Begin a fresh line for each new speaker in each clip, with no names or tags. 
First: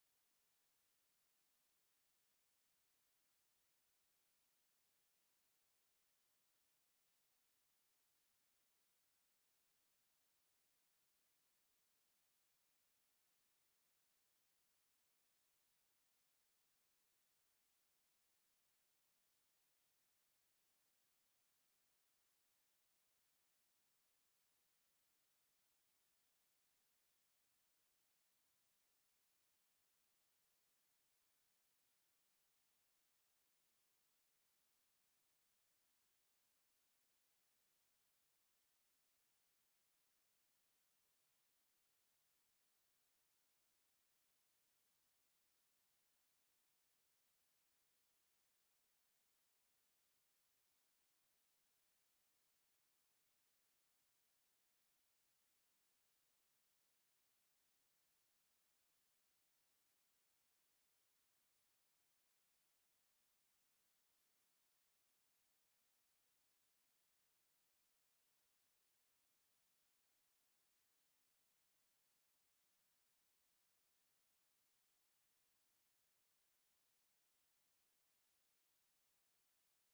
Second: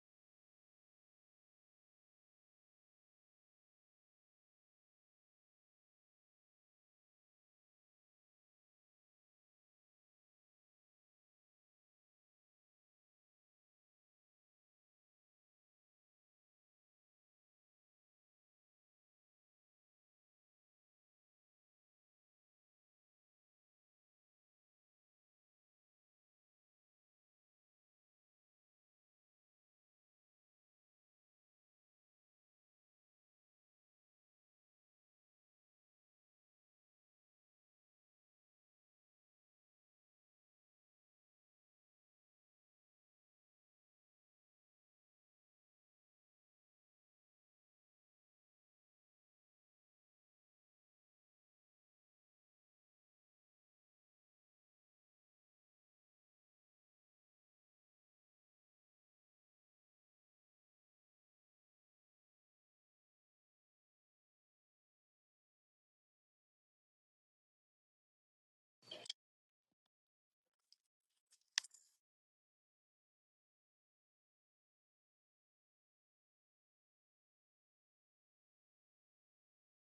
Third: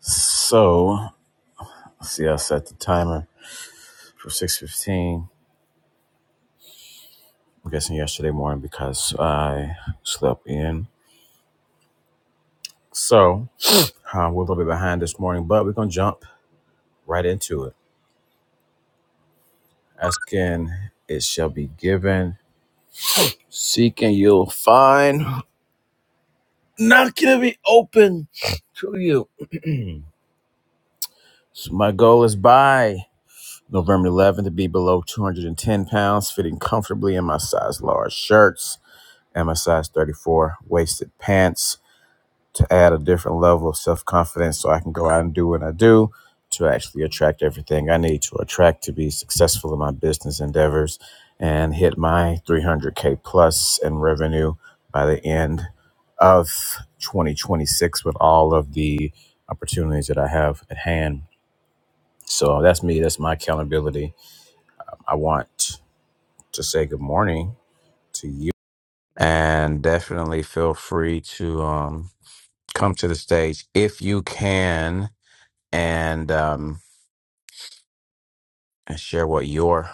So, see, I set the timer for 6.15. I'm guessing yesterday morning because I slept in. So, uh, we're a little bit behind this morning, but we're going to jump right into it. Asking, it shall be given. Seeking, you'll find. Knocking, it'll be open to you. so, my goal is by November 11th to be below 210 pounds, fitting comfortably in my size large shirts and my size 34 waisted pants to add a different level of self confidence so I can go out and do what I do to actually attract everything I need to attract to be successful in my business endeavors and hit my 300K plus in revenue by the end of 2026 with all of the opportunities that I have at hand. So that's me, that's my accountability. I want to say good morning to you and definitely feel free to um, come to the stage if you can and um, and share what your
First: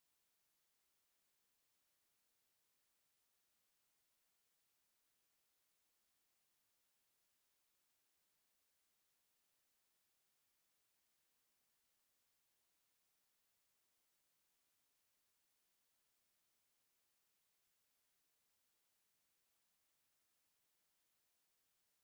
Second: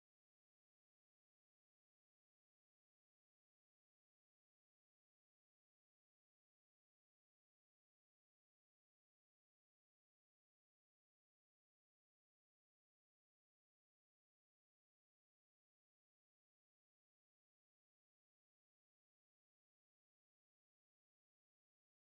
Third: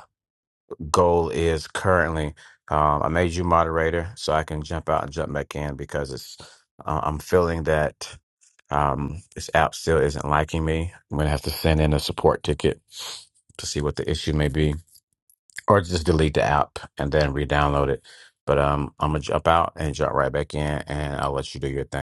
goal is currently. Um, I made you moderator so I can jump out and jump back in because it's uh, I'm feeling that um, this app still isn't liking me. I'm gonna have to send in a support ticket to see what the issue may be, or just delete the app and then re-download it. But um, I'm gonna jump out and jump right back in, and I'll let you do your thing.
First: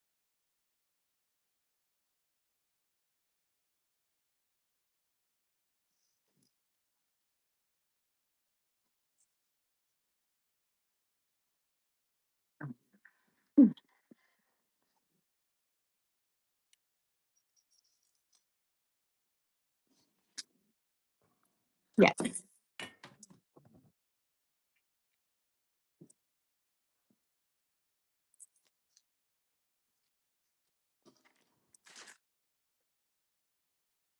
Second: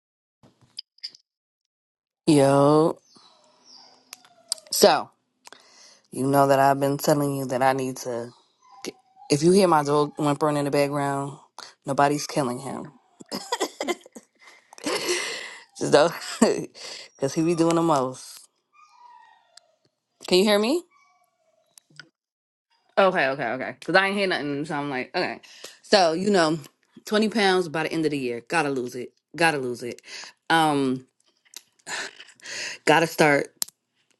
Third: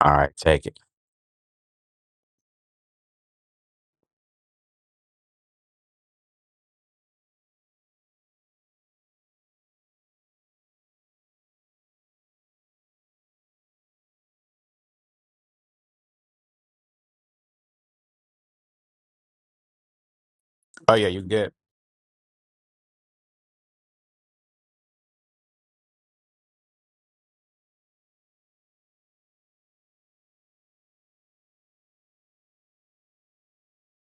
All right, take it.
Yo. So, you know that I've been telling you that I need to. Get, If you hear my dog whimpering in the background, nobody's killing him. Just though, because he be doing the most. Can you hear me?
Oh yeah, you good?
Yes.
Okay, okay, okay. Because I ain't hear nothing, so I'm like, okay. So, you know, 20 pounds by the end of the year. Gotta lose it. Gotta lose it. Um, gotta start.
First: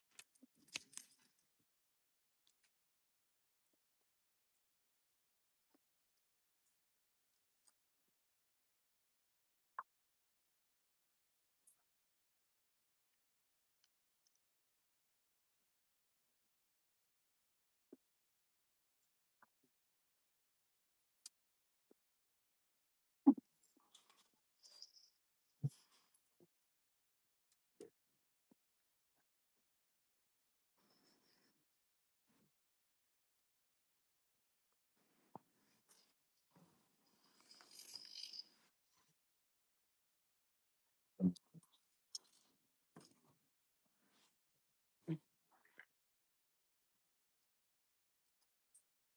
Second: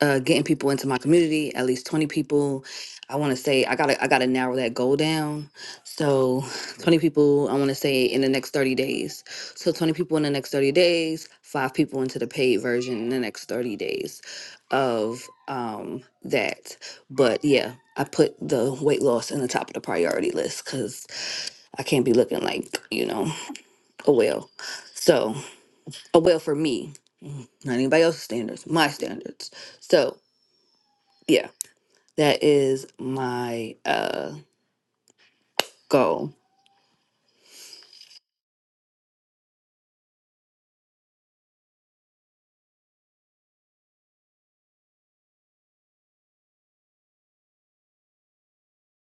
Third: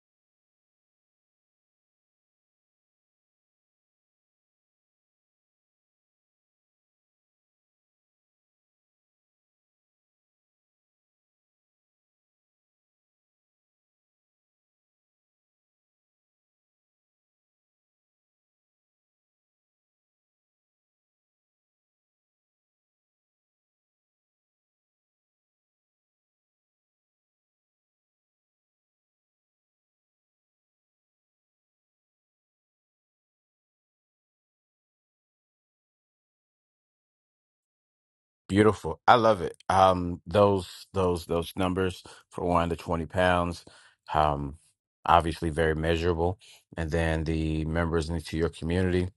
uh, getting people into my community, at least 20 people. I want to say I gotta I gotta narrow that goal down. So 20 people I want to say in the next 30 days. So 20 people in the next 30 days, five people into the paid version in the next 30 days of um that. But yeah, I put the weight loss in the top of the priority list because I can't be looking like, you know, a whale. So a whale for me. Mm-hmm. Not anybody else's standards, my standards. So yeah that is my uh goal.
Beautiful. I love it. Um, those those those numbers for one to twenty pounds, um, obviously very measurable. And then the members into your community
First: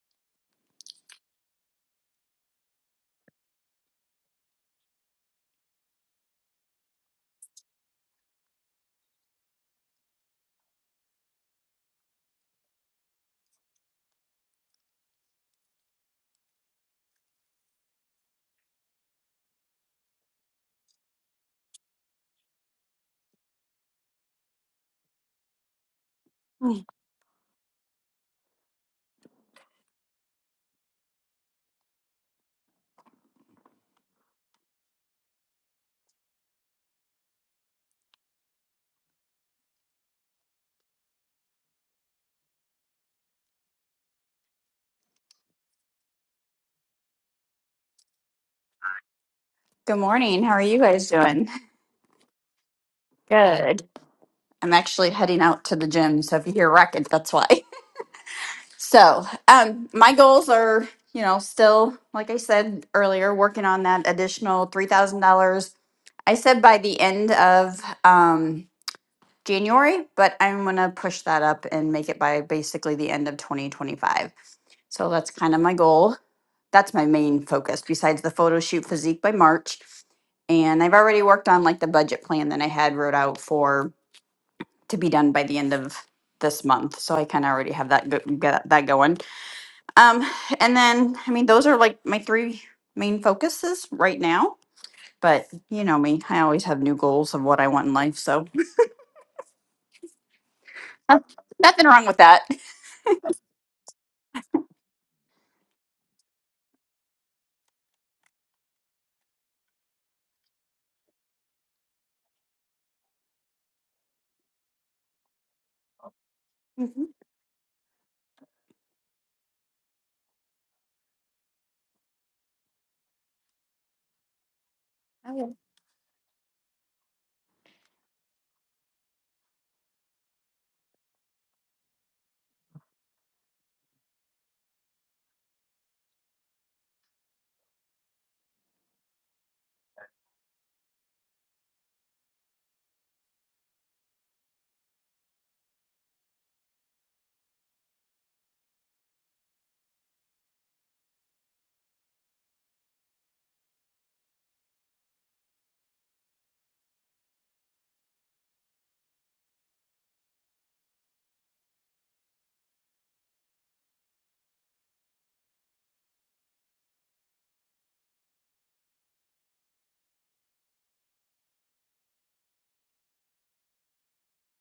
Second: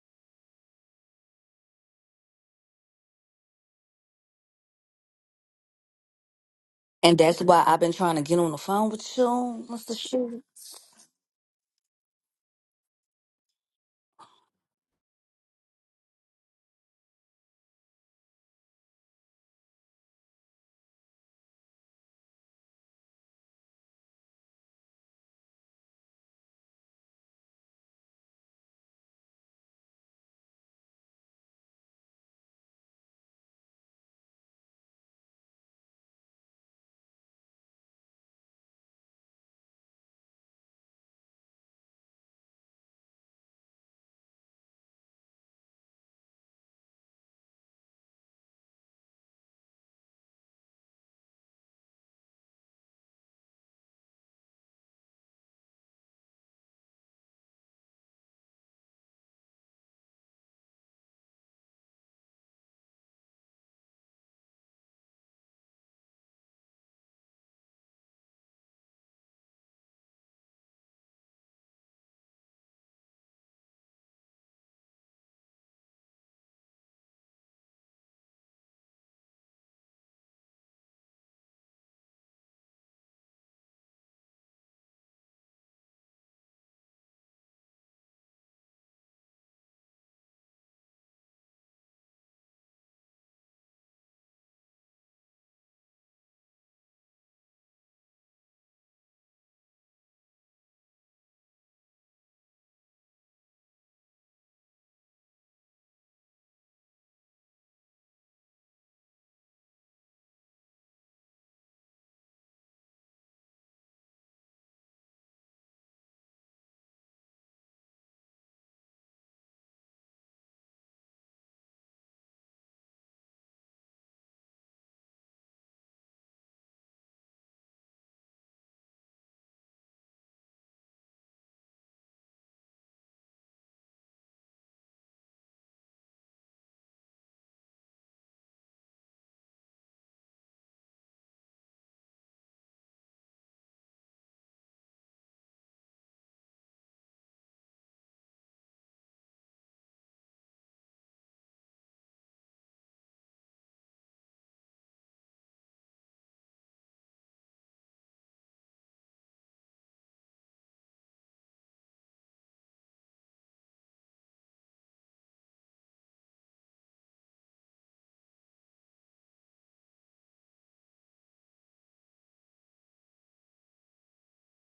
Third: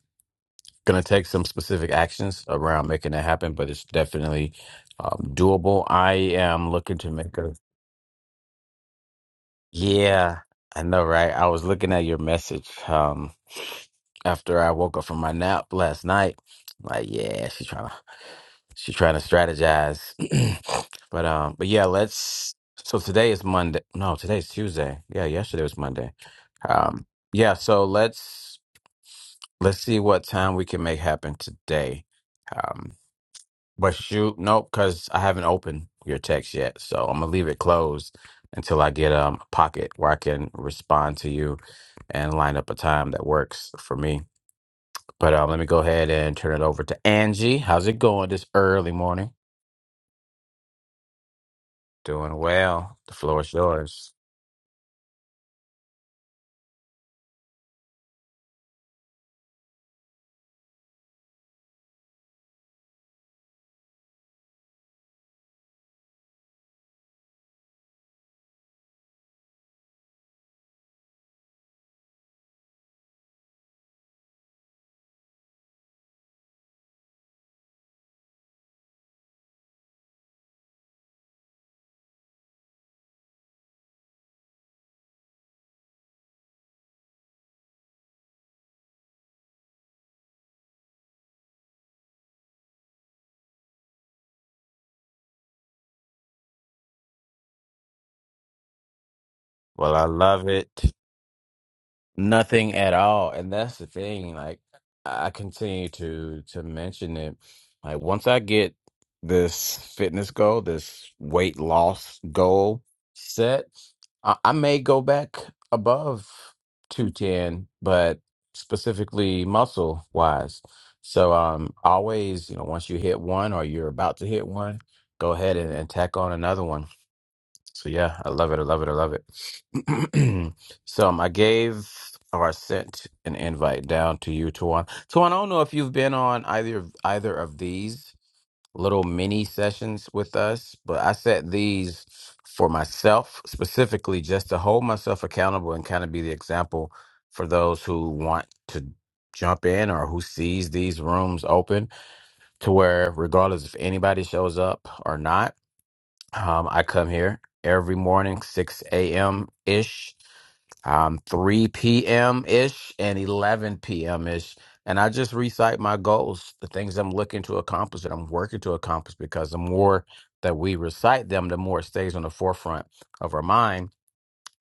going to take some specific actions around making that happen, but it's definitely um, doable. I am looking to
And
make
that's
a
why I've been trying to get on the phone with you, Mr.
yeah,
Shoe.
I know, right? I was looking at your message um after I woke up from my nap last night. Like, yeah, she's trying to she's trying to strategize. But um but yeah, let's so today is Monday. No, today's Tuesday. Yeah, yesterday was Monday. Um yeah, so let's let's see what time we can make happen today. Um, but shoot, nope, because I haven't opened your text yet. So I'm gonna leave it closed until I get um a pocket where I can respond to you and line up a time that works for me. But um, let me go ahead and turn it over to Angie. How's it going this early morning?
Good morning. How are you guys doing?
Doing well. The floor is
Good.
yours.
I'm actually heading out to the gym, so if you hear racket, that's why. So, um, my goals are, you know, still, like I said earlier, working on that additional three thousand dollars. I said by the end of um, January, but I'm gonna push that up and make it by basically the end of 2025. So that's kind of my goal. that's my main focus besides the photo shoot physique by March. And I've already worked on like the budget plan that I had wrote out for to be done by the end of this month. So I kind of already have that go- get that going. Um, and then I mean those are like my three main focuses right now. But you know me, I always have new goals of what I want in life. So
Well, I love it.
Uh, nothing wrong with that.
Nothing at all. And that's the thing. Like I continue to to mention it. Like once I get this fitness goal, this weight loss goal set, I, I may go back above
Mhm.
210, but specifically muscle wise. So um always, you know, once you hit one or you're about to hit one, go
Oh, yeah.
ahead and, and tack on another one. So yeah, I love it. I love it. I love it. so um, I gave or I sent an invite down to you, Tawan. Tawan, I don't know if you've been on either of- either of these little mini sessions with us, but I set these for myself specifically just to hold myself accountable and kind of be the example for those who want to jump in or who sees these rooms open to where regardless if anybody shows up or not um, I come here every morning, 6 a.m. ish, um, 3 p.m. ish, and 11 p.m. ish. And I just recite my goals, the things I'm looking to accomplish that I'm working to accomplish, because the more that we recite them, the more it stays on the forefront of our mind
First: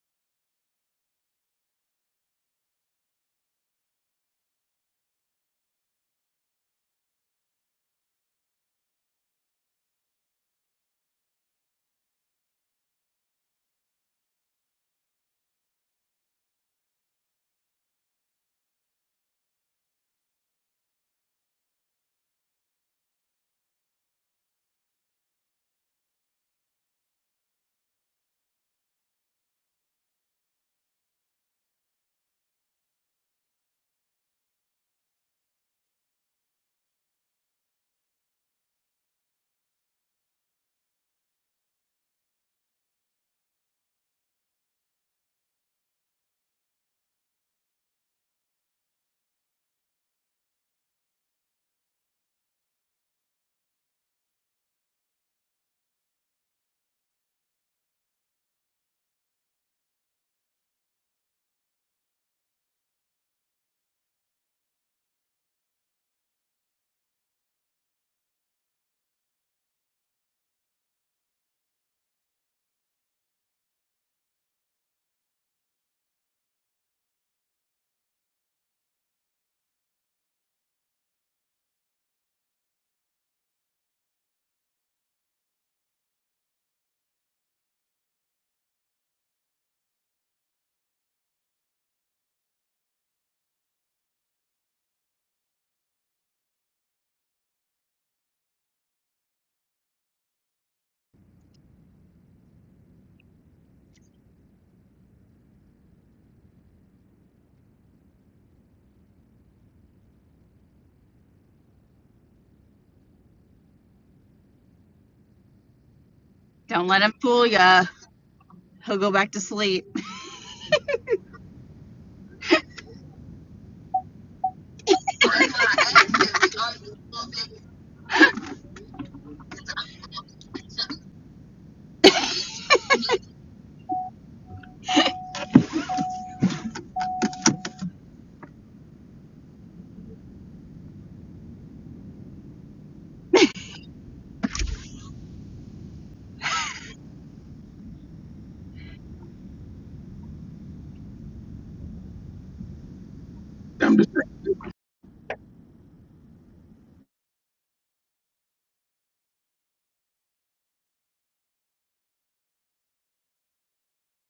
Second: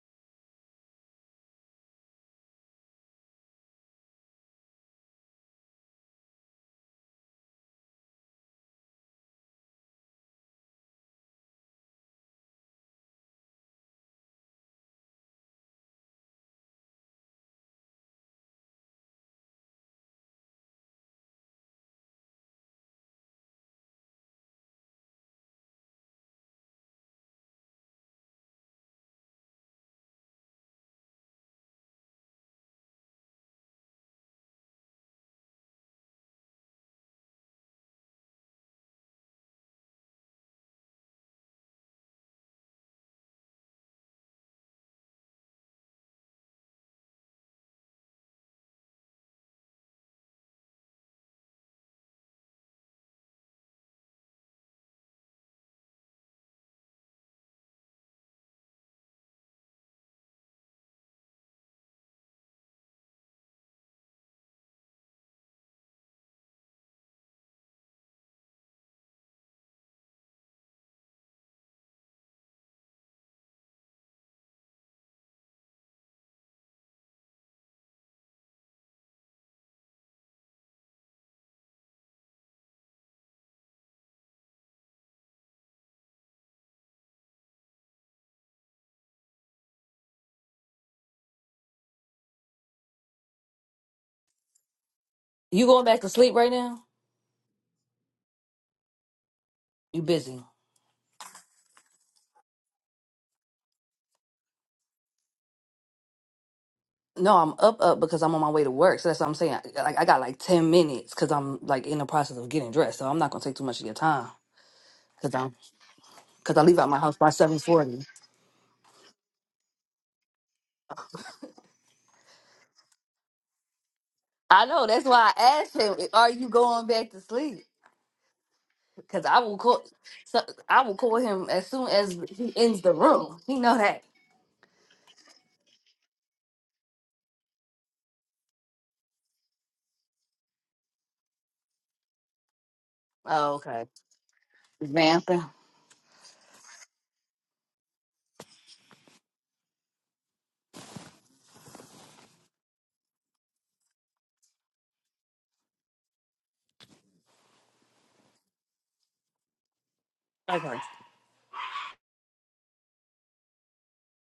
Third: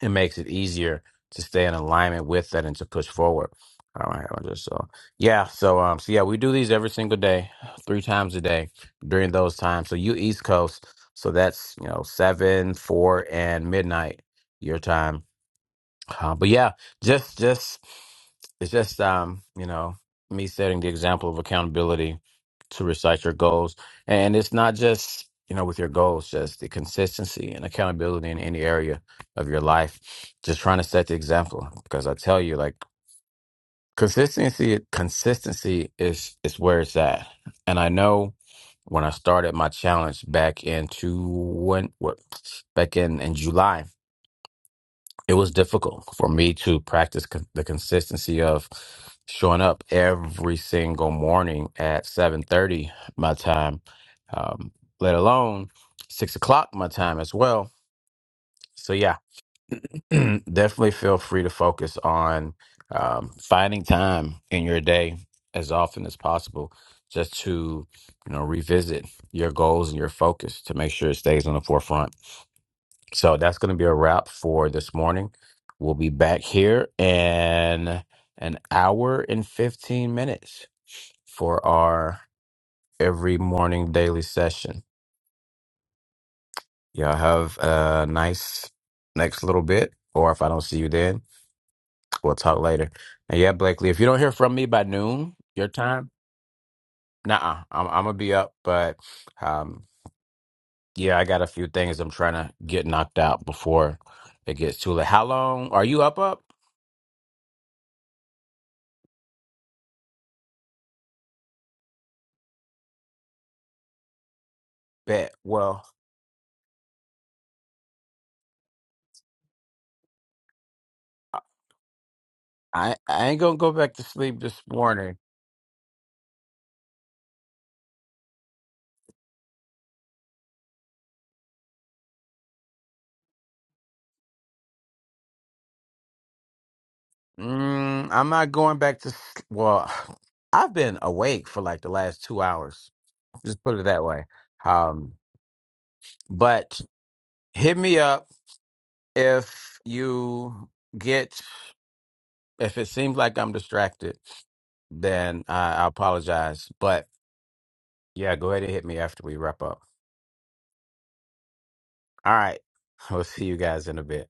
it makes it easier to stay in alignment with that and to push forward. All right, I just so yeah, so um, so yeah, we do these every single day, three times a day during those times. So you East Coast, so that's you know seven, four, and midnight your time. Uh, but yeah, just just it's just um, you know, me setting the example of accountability to recite your goals. And it's not just, you know, with your goals, just the consistency and accountability in any area of your life. Just trying to set the example because I tell you like consistency consistency is is where it's at. And I know when I started my challenge back in two when what back in in July it was difficult for me to practice con- the consistency of showing up every single morning at 7.30 my time um, let alone 6 o'clock my time as well so yeah definitely feel free to focus on um, finding time in your day as often as possible just to you know revisit your goals and your focus to make sure it stays on the forefront so that's going to be a wrap for this morning. We'll be back here in an hour and 15 minutes for our every morning daily session. Y'all have a nice next little bit, or if I don't see you then, we'll talk later. And yeah, Blakely, if you don't hear from me by noon,
You
your
going back to
time,
sleep right now?
nah, I'm, I'm going to be up. But um,
You busy?
yeah, I got a few things I'm trying to get knocked out before it gets too late. How long are you up? Up?
No, I'm up, up because I'm on my way to work. So that's what I'm saying. Like I got like ten minutes because I'm like in the process of getting dressed. So I'm not gonna take too much of your time
Bet.
because I'm
Well,
because I leave
Don't
out my
let him
house by
fool
seven
ya.
forty.
He'll go back.
I I ain't gonna go back to sleep this
I know. That's
morning.
why I asked him, "Are you going back to sleep?" Because I will call. So I will call him as soon as he ends the room. He know that.
Mm, I'm not going back to. s- Well, I've been awake for like the last two hours.
Oh,
Just put it
okay,
that way. Um,
vamping.
but hit me up if you get if it seems like I'm distracted. Then I, I apologize. But yeah, go ahead and hit me after we wrap up.
Okay.
All right, we'll see you guys in a bit.